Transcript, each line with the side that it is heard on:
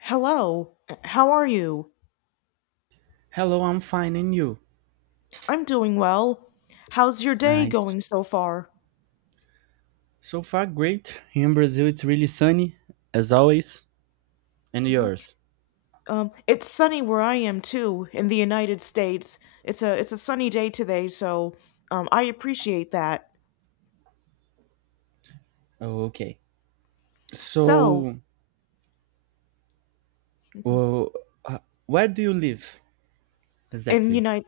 left: Hello, how are you?
right: Hello, I'm fine, and you?
left: I'm doing well. How's your day
right: Nice.
left: going so far?
right: So far, great. Here in Brazil, it's really sunny, as always. And
left: Mhm.
right: yours?
left: It's sunny where I am too, in the United States. It's a sunny day today, so I appreciate that.
right: Okay.
left: So,
right: So,
left: Mhm.
right: well, uh, where do you live
left: in
right: exactly?
left: United,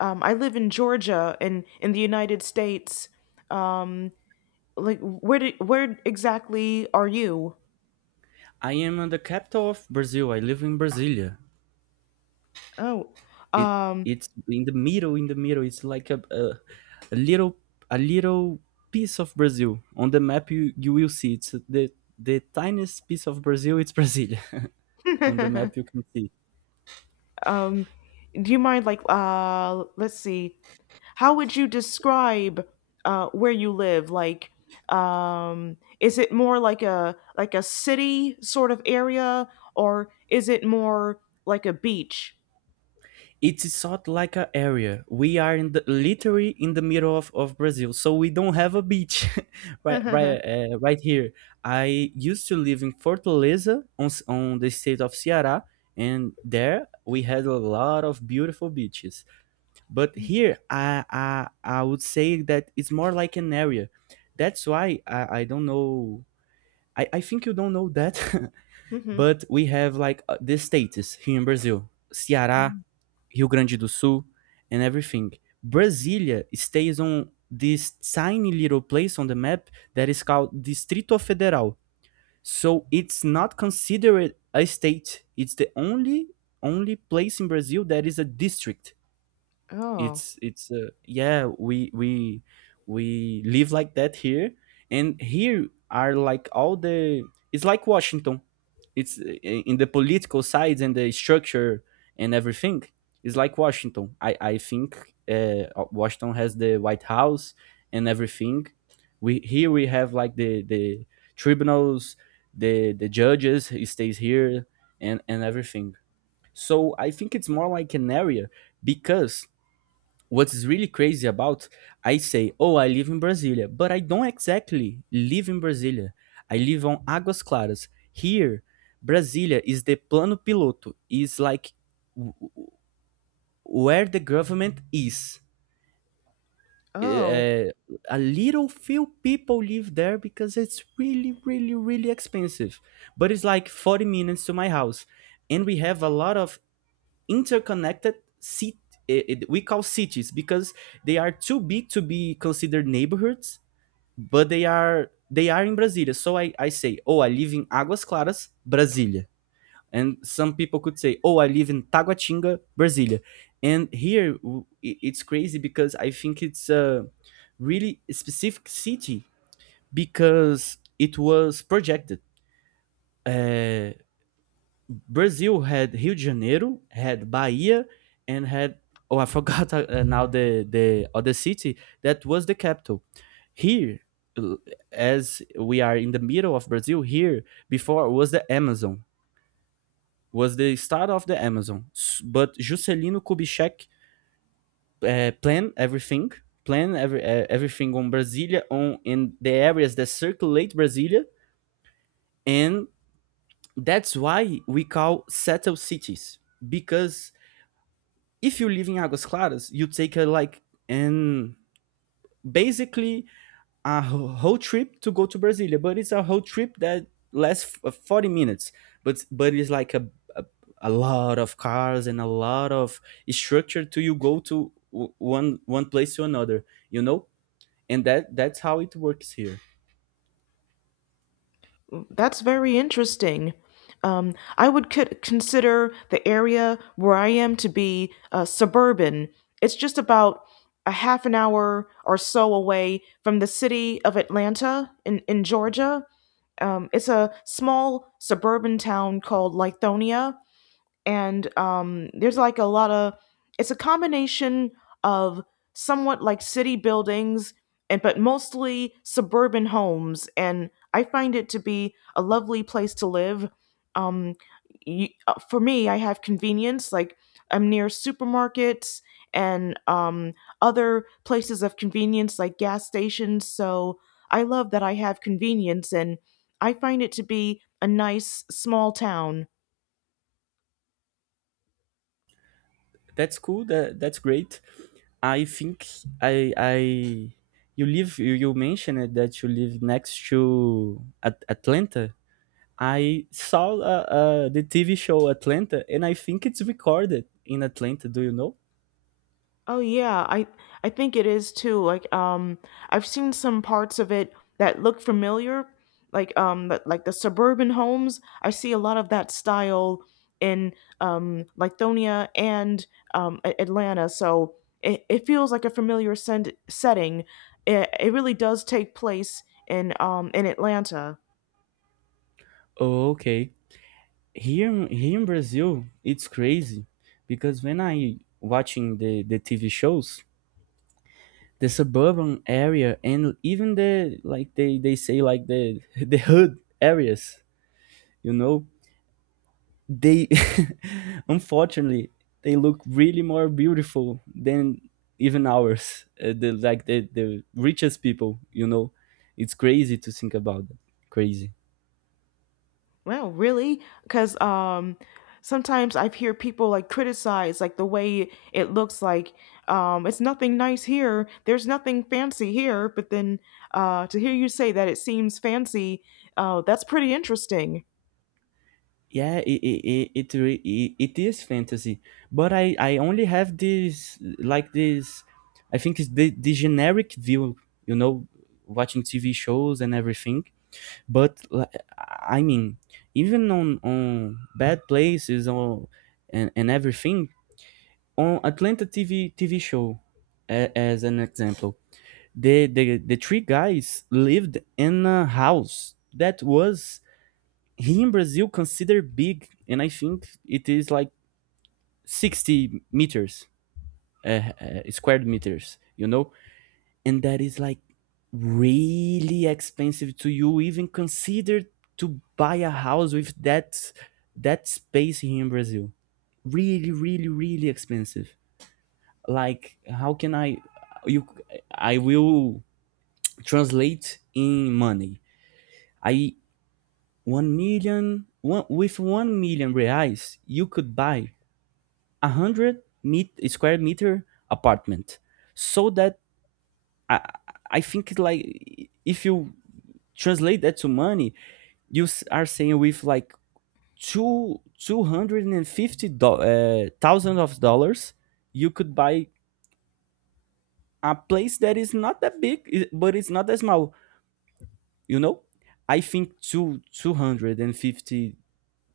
left: I live in Georgia, and in the United States, um, like where exactly are you?
right: I am in the capital of Brazil. I live in Brasilia.
left: Oh,
right: It
left: um,
right: it's in the middle. In the middle, it's like a little a little piece of Brazil. On the map, you will see it's the tiniest piece of Brazil. It's Brasilia. On the map, you can see.
left: um, do you mind let's see. How would you describe where you live? Is it more like a city sort of area, or is it more like a beach?
right: It's sort like a area, we are in the literally in the middle of Brazil, so we don't have a beach. Right, right, right here. I used to live in Fortaleza, on the state of Ceará, and there we had a lot of beautiful beaches. But here I would say that it's more like an area. That's why I don't know. I think you don't know that.
left: Mhm.
right: But we have like the states here in Brazil: Ceará, Rio Grande do Sul, and everything. Brasilia stays on this tiny little place on the map that is called Distrito Federal. So it's not considered a state. It's the only place in Brazil that is a district.
left: oh,
right: It's yeah, we live like that here, and here are like all the it's like Washington. It's in the political sides and the structure and everything. It's like Washington. I think Washington has the White House and everything. We here we have like the tribunals, the judges he stays here, and everything. So I think it's more like an area, because what's really crazy about, I say, oh, I live in Brasilia, but I don't exactly live in Brasilia. I live on Águas Claras. Here, Brasilia is the plano piloto. Is like w- where the government is.
left: oh,
right: Uh, a little few people live there because it's really, really, really expensive. But it's like 40 minutes to my house. And we have a lot of interconnected city. We call cities because they are too big to be considered neighborhoods, but they are in Brasilia. So I say, oh, I live in Águas Claras, Brasilia. And some people could say, oh, I live in Taguatinga, Brasilia. And here it's crazy because I think it's a really specific city because it was projected. Uh, Brazil had Rio de Janeiro, had Bahia, and had, oh, I forgot now the other city that was the capital. Here, uh, as we are in the middle of Brazil, here before was the Amazon, was the start of the Amazon. But Juscelino Kubitschek planned everything, planned everything on Brasilia, on in the areas that circulate Brasilia, and that's why we call settled cities, because if you live in Águas Claras, you take a, like, and basically a whole trip to go to Brasilia, but it's a whole trip that lasts 40 minutes. But it's like a a lot of cars and a lot of structure to you go to one place to another, you know? And that's how it works here.
left: that's very interesting. I would consider the area where I am to be suburban. It's just about a half an hour or so away from the city of Atlanta in Georgia. It's a small suburban town called Lithonia, and there's like a lot of it's a combination of somewhat like city buildings and but mostly suburban homes, and I find it to be a lovely place to live. um, for me, I have convenience like I'm near supermarkets, and other places of convenience like gas stations, so I love that I have convenience, and I find it to be a nice small town.
right: That's cool. That's great. I think I, you mentioned that you live next to Atlanta. I saw the TV show Atlanta, and I think it's recorded in Atlanta. Do you know?
left: Oh yeah, I think it is too. Like, I've seen some parts of it that look familiar, like like the suburban homes. I see a lot of that style in Lithonia and Atlanta. So it feels like a setting. It really does take place in Atlanta.
right: Oh, okay. Here, here in Brazil, it's crazy because when I watching the TV shows, the suburban area, and even the, like, they say like the the hood areas, you know, they unfortunately they look really more beautiful than even ours, the like the richest people. It's crazy to think about that. Crazy.
left: Well, really? Because sometimes I hear people like criticize like the way it looks like, it's nothing nice here. There's nothing fancy here. But then, to hear you say that it seems fancy, that's pretty interesting.
right: Yeah, it, re- it is fantasy, but I only have this, like, this I think it's the generic view you know watching TV shows and everything. But I mean, even on bad places or and everything. On Atlanta TV show, as an example, the three guys lived in a house that was here in Brazil considered big, and I think it is like 60 meters, squared meters, you know, and that is like really expensive to you even consider to buy a house with that space here in Brazil. Really, really, really expensive. Like, how can I, you I will translate in money. I, one million, one with 1 million reais you could buy 100 meet square meter apartment. So that i I think, like, if you translate that to money, you are saying with like two hundred and fifty thousand of dollars you could buy a place that is not that big, but it's not that small. You know, I think two hundred and fifty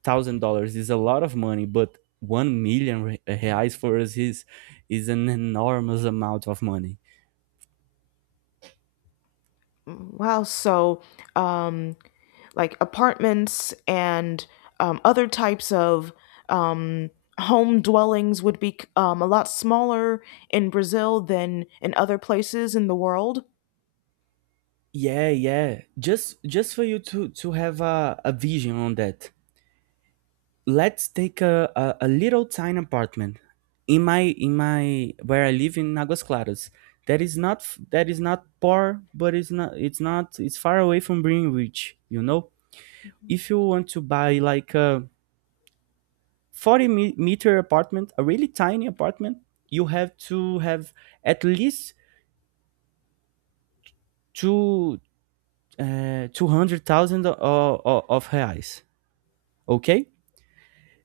right: thousand dollars is a lot of money, but 1 million reais for us is an enormous amount of money.
left: Wow. So, um, like apartments and other types of um, home dwellings would be a lot smaller in Brazil than in other places in the world.
right: Yeah, yeah. Just for you to have a vision on that. Let's take a little tiny apartment in my where I live in Aguas Claras. That is not f- that is not poor, but it's not, it's not, it's far away from being rich. You know, if you want to buy like a 40 meter apartment, a really tiny apartment, you have to have at least two 200,000 of reais, okay?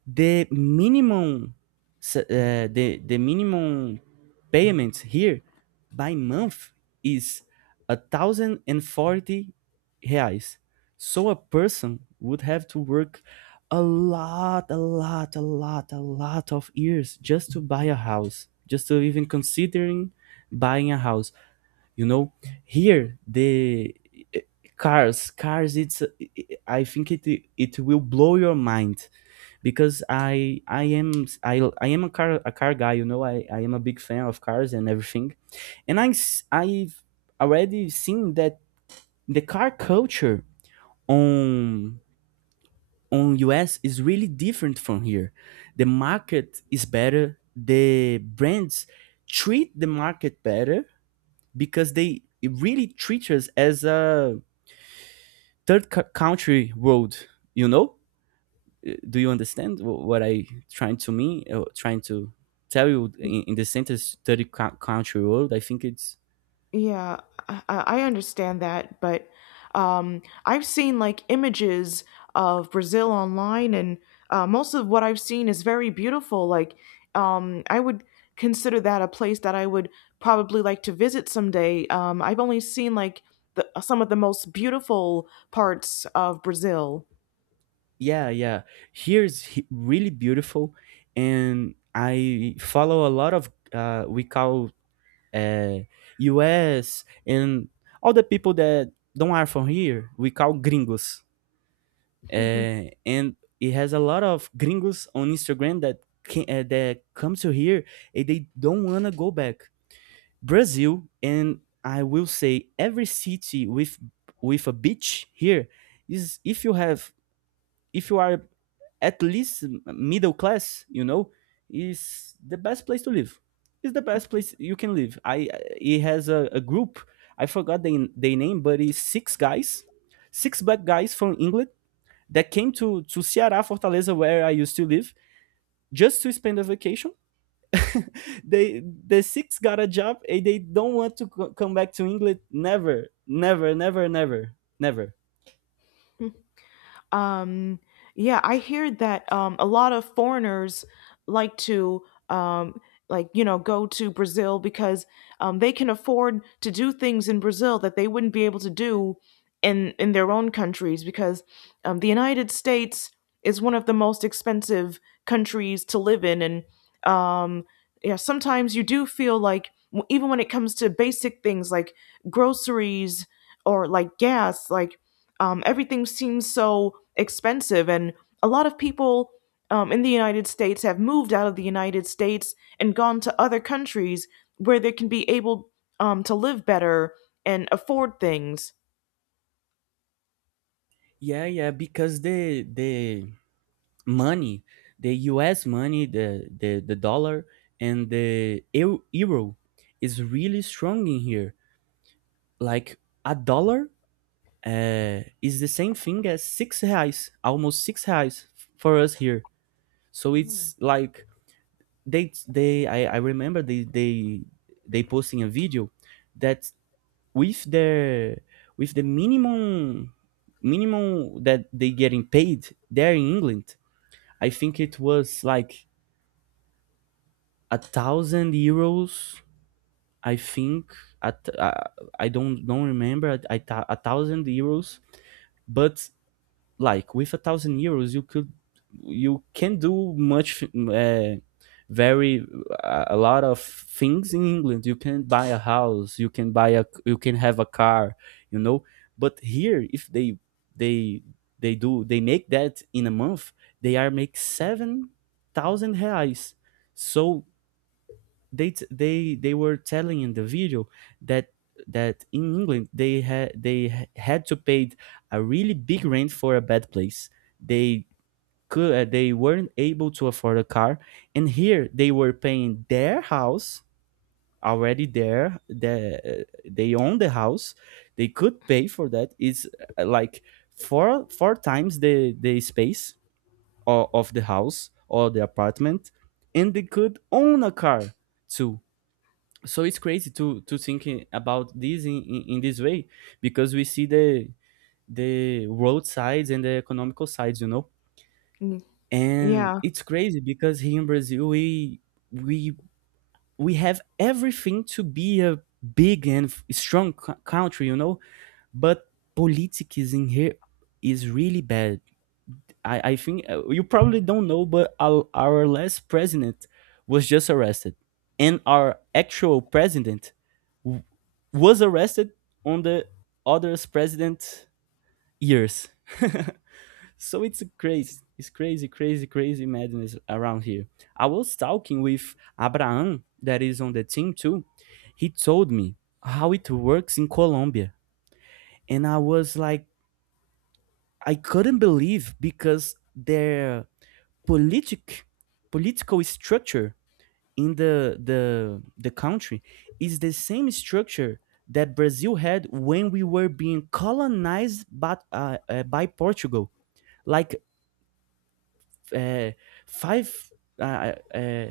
right: The minimum the minimum payment here by month is 1,040 reais. So a person would have to work a lot, a lot, a lot, a lot of years just to buy a house, just to even considering buying a house. You know, here the eh, cars, cars. It's, I think it it will blow your mind, because I am a car guy, you know. I am a big fan of cars and everything. And I have already seen that the car culture on on US is really different from here. The market is better. The brands treat the market better because they really treat us as a third country world, you know? Do you understand what I trying to mean? Trying to tell you in the sentence, 30 country road. I think it's,
left: Yeah, I understand that, but I've seen like images of Brazil online, and most of what I've seen is very beautiful. I would consider that a place that I would probably like to visit someday. I've only seen like some of the most beautiful parts of Brazil.
right: yeah, yeah. Here is really beautiful, and I follow a lot of we call uh, U.S. and all the people that don't are from here. We call gringos, and it has a lot of gringos on Instagram that can, that come to here and they don't wanna go back Brazil, and I will say every city with a beach here is, if you have, if you are at least middle class, you know, is the best place to live. Is the best place you can live. I, it has a group. I forgot the name, but it's six guys, six black guys from England that came to Ceará, Fortaleza, where I used to live, just to spend a vacation. They the six got a job and they don't want to come back to England. Never, never, never, never, never.
left: Um, yeah, I hear that a lot of foreigners like to, um, like you know, go to Brazil because they can afford to do things in Brazil that they wouldn't be able to do in their own countries because, the United States is one of the most expensive countries to live in, and um, yeah, sometimes you do feel like even when it comes to basic things like groceries or like gas, like, everything seems so expensive, and a lot of people, in the United States, have moved out of the United States and gone to other countries where they can be able, to live better and afford things.
right: Yeah, yeah, because the money, the U.S. money, the dollar and the euro is really strong in here. Like, a dollar is the same thing as six reais, almost six reais for us here. So it's like they I remember they posting a video that with the with the minimum that they getting paid there in England, I think it was like 1,000 euros. I think at I don't remember at, 1,000 euros, but like with 1,000 euros you could you can do much very, a lot of things in England. You can buy a house, you can buy a you can have a car, you know. But here, if they they do they make that in a month, they are make 7,000 reais. So they they were telling in the video that that in England they had they ha- had to pay a really big rent for a bad place. They could, they weren't able to afford a car, and here they were paying their house already there. The, they own the house. They could pay for that. It's like four times the space of the house or the apartment, and they could own a car too. So it's crazy to thinking about this in this way, because we see the road sides and the economical sides.
left: Mm.
right: And
left: Yeah.
right: it's crazy because here in Brazil, we we have everything to be a big and strong country. But politics in here is really bad. I think, you probably don't know, but our last president was just arrested, and our actual president w- was arrested on the other's president years. So it's crazy, crazy, crazy madness around here. I was talking with Abraham, that is on the team too. He told me how it works in Colombia, and I was like, I couldn't believe, because their politic political structure in the the country is the same structure that Brazil had when we were being colonized by Portugal. Like, uh, five, uh, uh,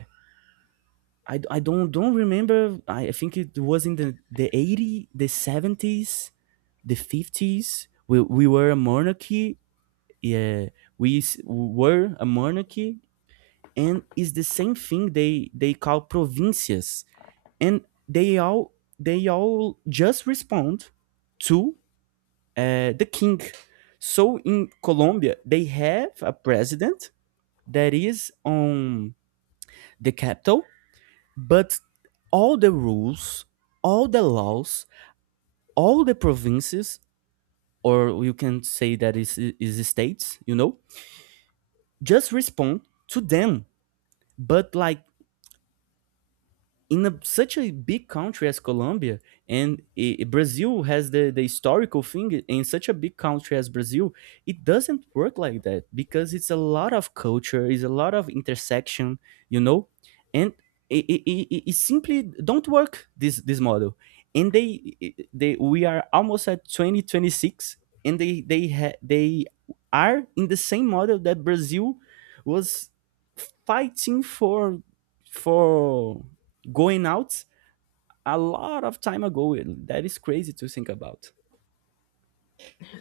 right: I don't remember. I think it was in the 80, the 70s, the 50s. We were a monarchy. Yeah, we were a monarchy, and it's the same thing they call provincias, and they all they all just respond to, the king. So in Colombia, they have a president that is on the capital. But all the rules, all the laws, all the provinces, or you can say that is states, just respond to them. But like, such a big country as Colombia, and Brazil has the historical thing in such a big country as Brazil, it doesn't work like that because it's a lot of culture, it's a lot of intersection, you know, and it simply don't work this model. And they we are almost at 2026, and they are in the same model that Brazil was fighting for going out a lot of time ago. That is crazy to think about.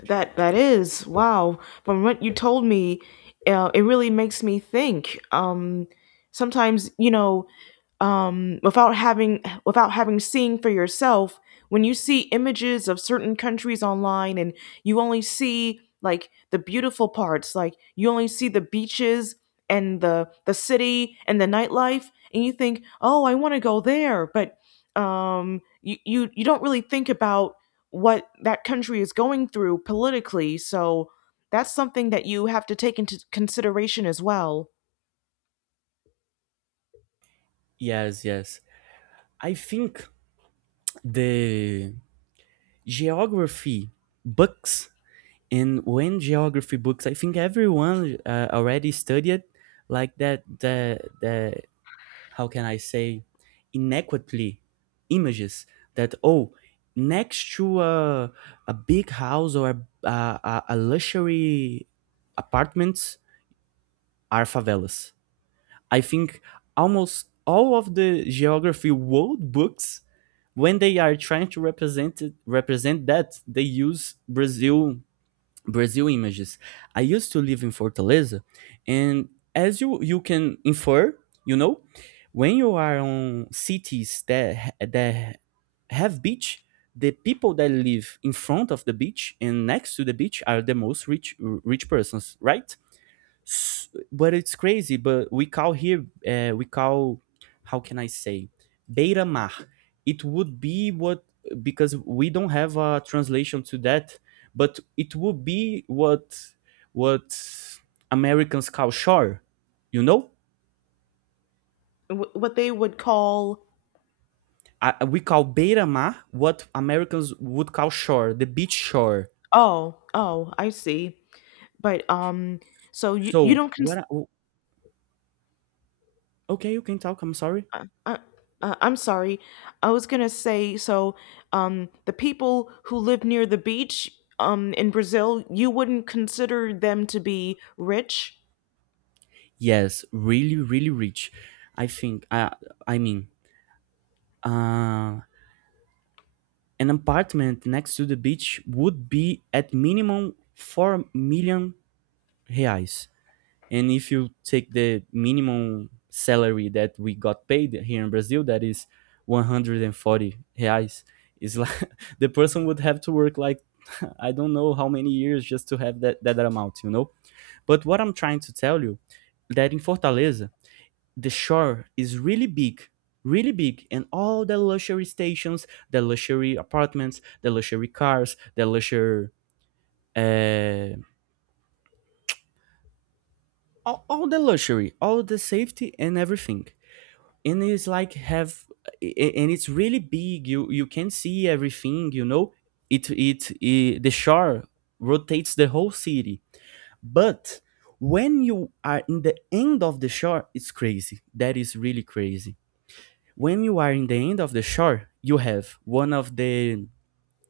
left: That that is wow. From what you told me, it really makes me think. Sometimes you know, without having seen for yourself, when you see images of certain countries online and you only see like the beautiful parts, like you only see the beaches and the city and the nightlife, and you think, oh, I want to go there, but you don't really think about what that country is going through politically. So that's something that you have to take into consideration as well.
right: Yes, yes. I think the geography books, and when geography books, I think everyone, already studied like that. The, how can I say, inequitly images that, oh, next to a big house or a luxury apartments are favelas. I think almost all of the geography world books, when they are trying to represent it, represent that, they use Brazil images. I used to live in Fortaleza, and as you can infer, you know, when you are on cities that have beach, the people that live in front of the beach and next to the beach are the most rich persons, right? But it's crazy. But we call here, we call, how can I say, beta mar, it would be what, because we don't have a translation to that, but it would be what Americans call shore you know
left: Wh- What they would call.
right: we call beta mar what Americans would call shore, the beach shore.
left: Oh, oh, I see, but so you
right: so
left: don't
right: what I, okay, you can talk, I'm sorry.
left: uh, uh, I'm sorry, I was gonna say so the people who live near the beach in Brazil, you wouldn't consider them to be rich.
right: Yes, really, really rich. I think. I mean um an apartment next to the beach would be at minimum 4 million reais. And if you take the minimum salary that we got paid here in Brazil, that is 140 reais, is like the person would have to work like I don't know how many years just to have that amount, you know? But what I'm trying to tell you that in Fortaleza, the shore is really big, really big, and all the luxury stations, the luxury apartments, the luxury cars, the luxury, uh, all the luxury, all the safety and everything. And it's like have and it's really big, you can see everything. It it, it the shore rotates the whole city. But when you are in the end of the shore, it's crazy, that is really crazy. When you are in the end of the shore, you have one of the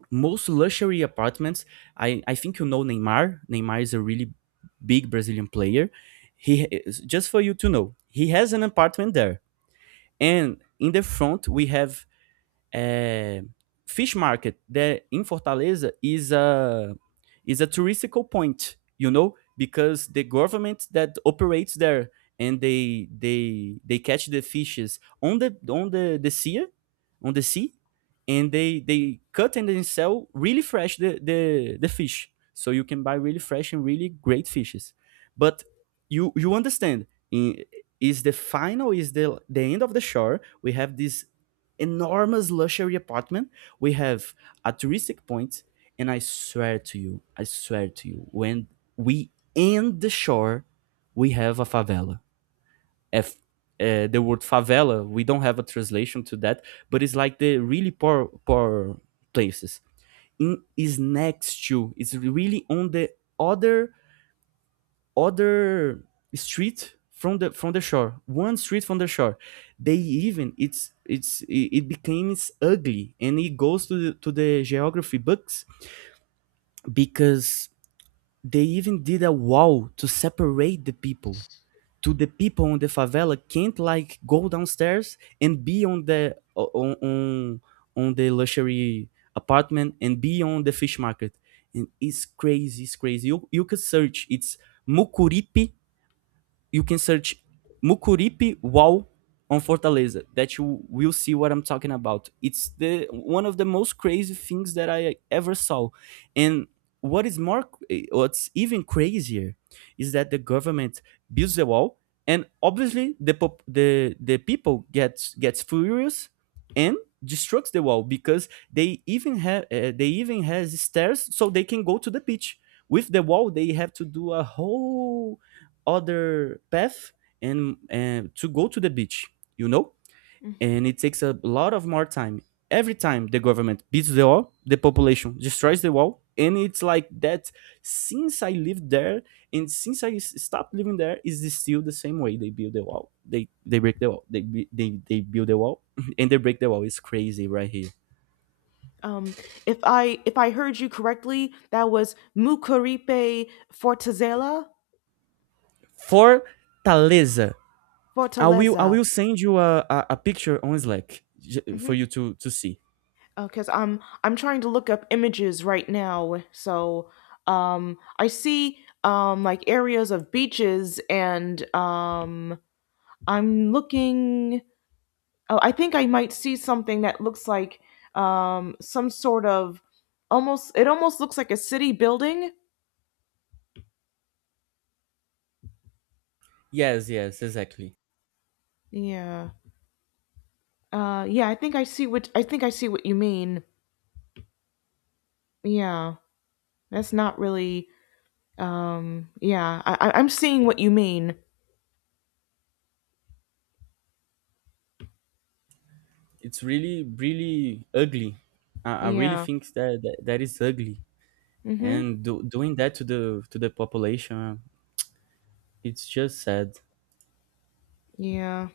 right: most luxury apartments. I think you know Neymar. Neymar is a really big Brazilian player. He, just for you to know, he has an apartment there. And in the front, we have, é, fish market there in Fortaleza is a touristical point, because the government that operates there, and they catch the fishes on the sea, on the sea, and they cut and then sell really fresh the fish. So you can buy really fresh and really great fishes. But you understand, in is the final is the end of the shore, we have this enormous luxury apartment. We have a touristic point, and I swear to you, I swear to you, when we end the shore, we have a favela. F, the word favela, we don't have a translation to that, but it's like the really poor places. In, is next to, it's really on the other other street from the shore, one street from the shore. They even it's it's it, it becomes ugly and it goes to the geography books because they even did a wall to separate the people, to the people on the favela can't like go downstairs and be on the luxury apartment and be on the fish market. And it's crazy, it's crazy, you could search, it's Mucuripe. You can search Mucuripe wall on Fortaleza, that you will see what I'm talking about. It's the one of the most crazy things that I ever saw. And what is more what's even crazier is that the government builds the wall, and obviously the the people gets furious and destructs the wall, because they even have, they even has stairs so they can go to the beach. With the wall, they have to do a whole other path, and, to go to the beach you know and it takes a lot of more time. Every time the government beats the wall, the population destroys the wall, and it's like that since I lived there, and since I stopped living there, is this still the same way. They build the wall, they break the wall, they build the wall and they break the wall. It's crazy right here.
left: Um, if I heard you correctly, that was Mucuripe Fortaleza.
right: Fortaleza. i will i
left: Fortaleza.
right: will send you a picture on Slack, for
left: Mm-hmm.
right: you to see.
left: Because I'm trying to look up images right now. So I see, like areas of beaches, and I'm looking. Oh, I think I might see something that looks like some sort of almost. It almost looks like a city building.
right: Yes, yes, exactly.
left: Yeah. Yeah, I think I see what you mean. Yeah, that's not really. Yeah, I'm seeing what you mean.
right: It's really, really ugly. I really
left: Yeah.
right: think that is ugly.
left: Mm-hmm.
right: And doing that to the population, it's just sad.
left: Yeah.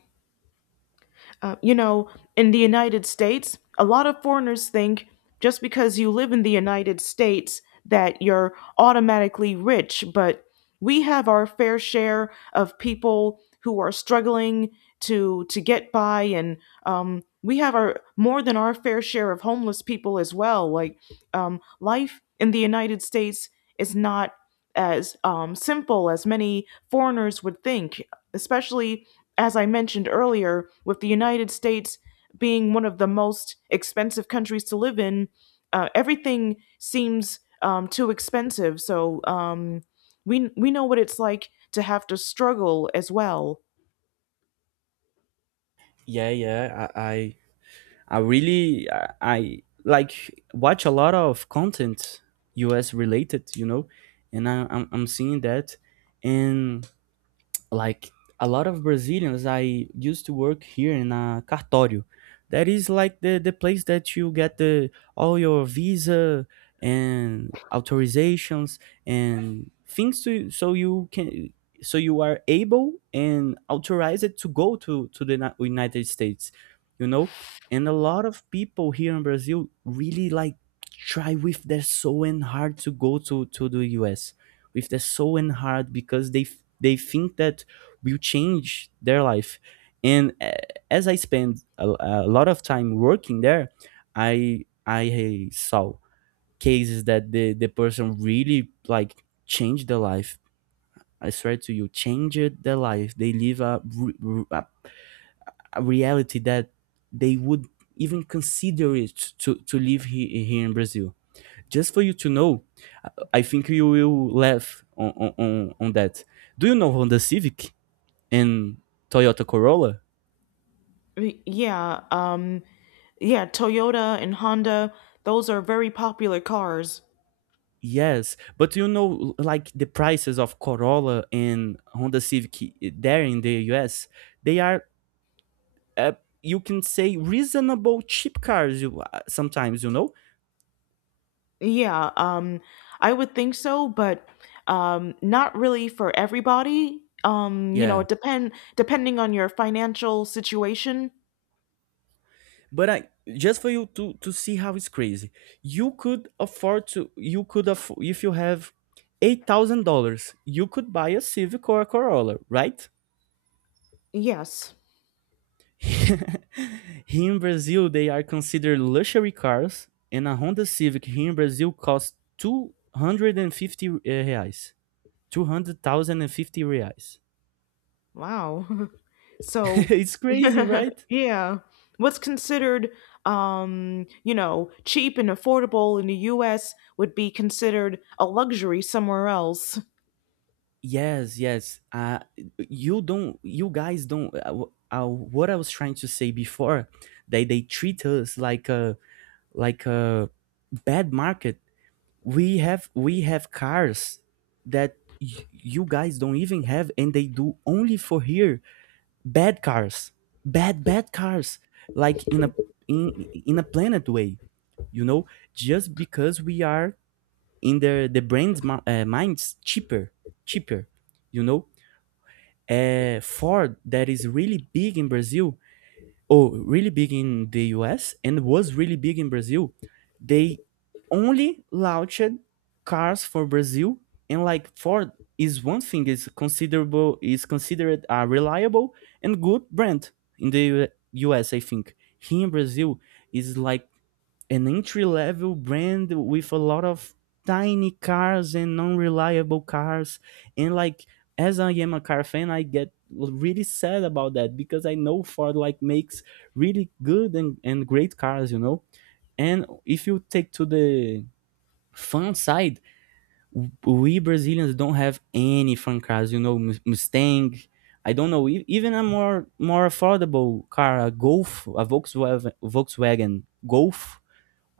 left: You know, in the United States, a lot of foreigners think just because you live in the United States that you're automatically rich, but we have our fair share of people who are struggling to get by, and we have our more than our fair share of homeless people as well, like, life in the United States is not as, simple as many foreigners would think, especially as I mentioned earlier, with the United States being one of the most expensive countries to live in, everything seems, too expensive. So, we know what it's like to have to struggle as well.
right: Yeah, yeah. I really, I like watch a lot of content US related. And I'm seeing that. And, like, a lot of Brazilians, I used to work here in a cartório. That is like the place that you get the all your visa and authorizations and things to so you can so you are able and authorized to go to the United States, you know. And a lot of people here in Brazil really like try with their soul and heart to go to the US with their soul and heart, because they think that will change their life. And as I spend a lot of time working there, I saw cases that the person really like changed their life. I swear to you, changed their life. They live a, re- a a reality that they would even consider it to live here in Brazil. Just for you to know, I think you will laugh on that. Do you know Honda Civic and Toyota Corolla?
left: Yeah, yeah. Toyota and Honda; those are very popular cars.
right: Yes, but like the prices of Corolla and Honda Civic there in the US, they are, uh, you can say, reasonable cheap cars. You, sometimes.
left: Yeah, I would think so, but not really for everybody. You know,
right: Yeah.
left: it depend depending on your financial situation.
right: But I, just for you to see how it's crazy. You could afford to. You could afford if you have $8,000, you could buy a Civic or a Corolla, right?
left: Yes.
right: Here in Brazil, they are considered luxury cars, and a Honda Civic here in Brazil costs 250 reais. 200,050 reais.
left: Wow. So,
right: It's crazy, right?
left: yeah, what's considered, you know, cheap and affordable in the US would be considered a luxury somewhere else.
right: Yes, yes. You guys don't. What I was trying to say before, they treat us like a bad market. We have cars that you guys don't even have, and they do only for here, bad cars, bad, bad cars, like in a in in a planet way you know just because we are in the brands, minds cheaper you know Ford, that is really big in Brazil, oh, really big in the US and was really big in Brazil. They only launched cars for Brazil. And, like, Ford is one thing is considerable is considered a reliable and good brand in the US, I think. Here in Brazil is like an entry level brand with a lot of tiny cars and non-reliable cars. And, like, as I am a car fan, I get really sad about that, because I know Ford, like, makes really good and great cars. And if you take to the fun side, we Brazilians don't have any fun cars. Mustang, I don't know, even a more affordable car, a Golf, a Volkswagen, Golf,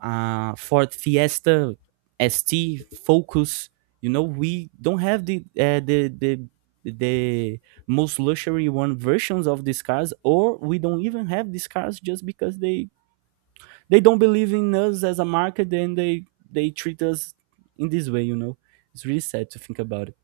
right: Ford Fiesta, ST, Focus. You know, we don't have the, the most luxury one versions of these cars, or we don't even have these cars just because they don't believe in us as a market, and they treat us in this way. You know, it's really sad to think about it.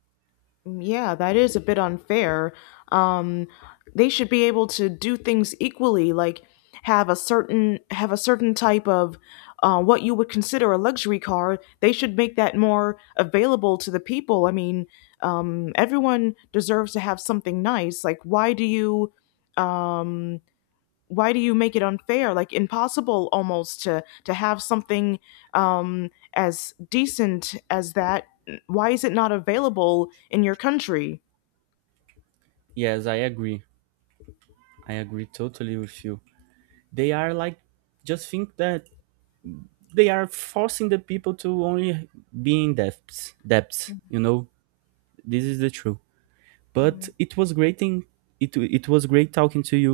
left: Yeah, that is a bit unfair. Um, they should be able to do things equally, like have a certain type of what you would consider a luxury car. They should make that more available to the people. I mean, everyone deserves to have something nice. Like, why do you? um why do you make it unfair, like impossible almost, to have something, um as decent as that? Why is it not available in your country?
right: Yes, I agree. I agree totally with you. They are like just think that they are forcing the people to only be in debts. This is the truth. But
left: Mm.
right: it was great talking to you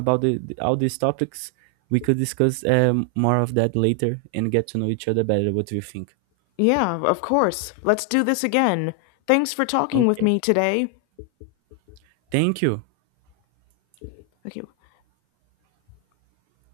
right: about all these topics. We could discuss more of that later and get to know each other better. What do you think?
left: Yeah, of course, let's do this again. Thanks for talking with
right: Okay.
left: me today.
right: Thank you.
left: Okay.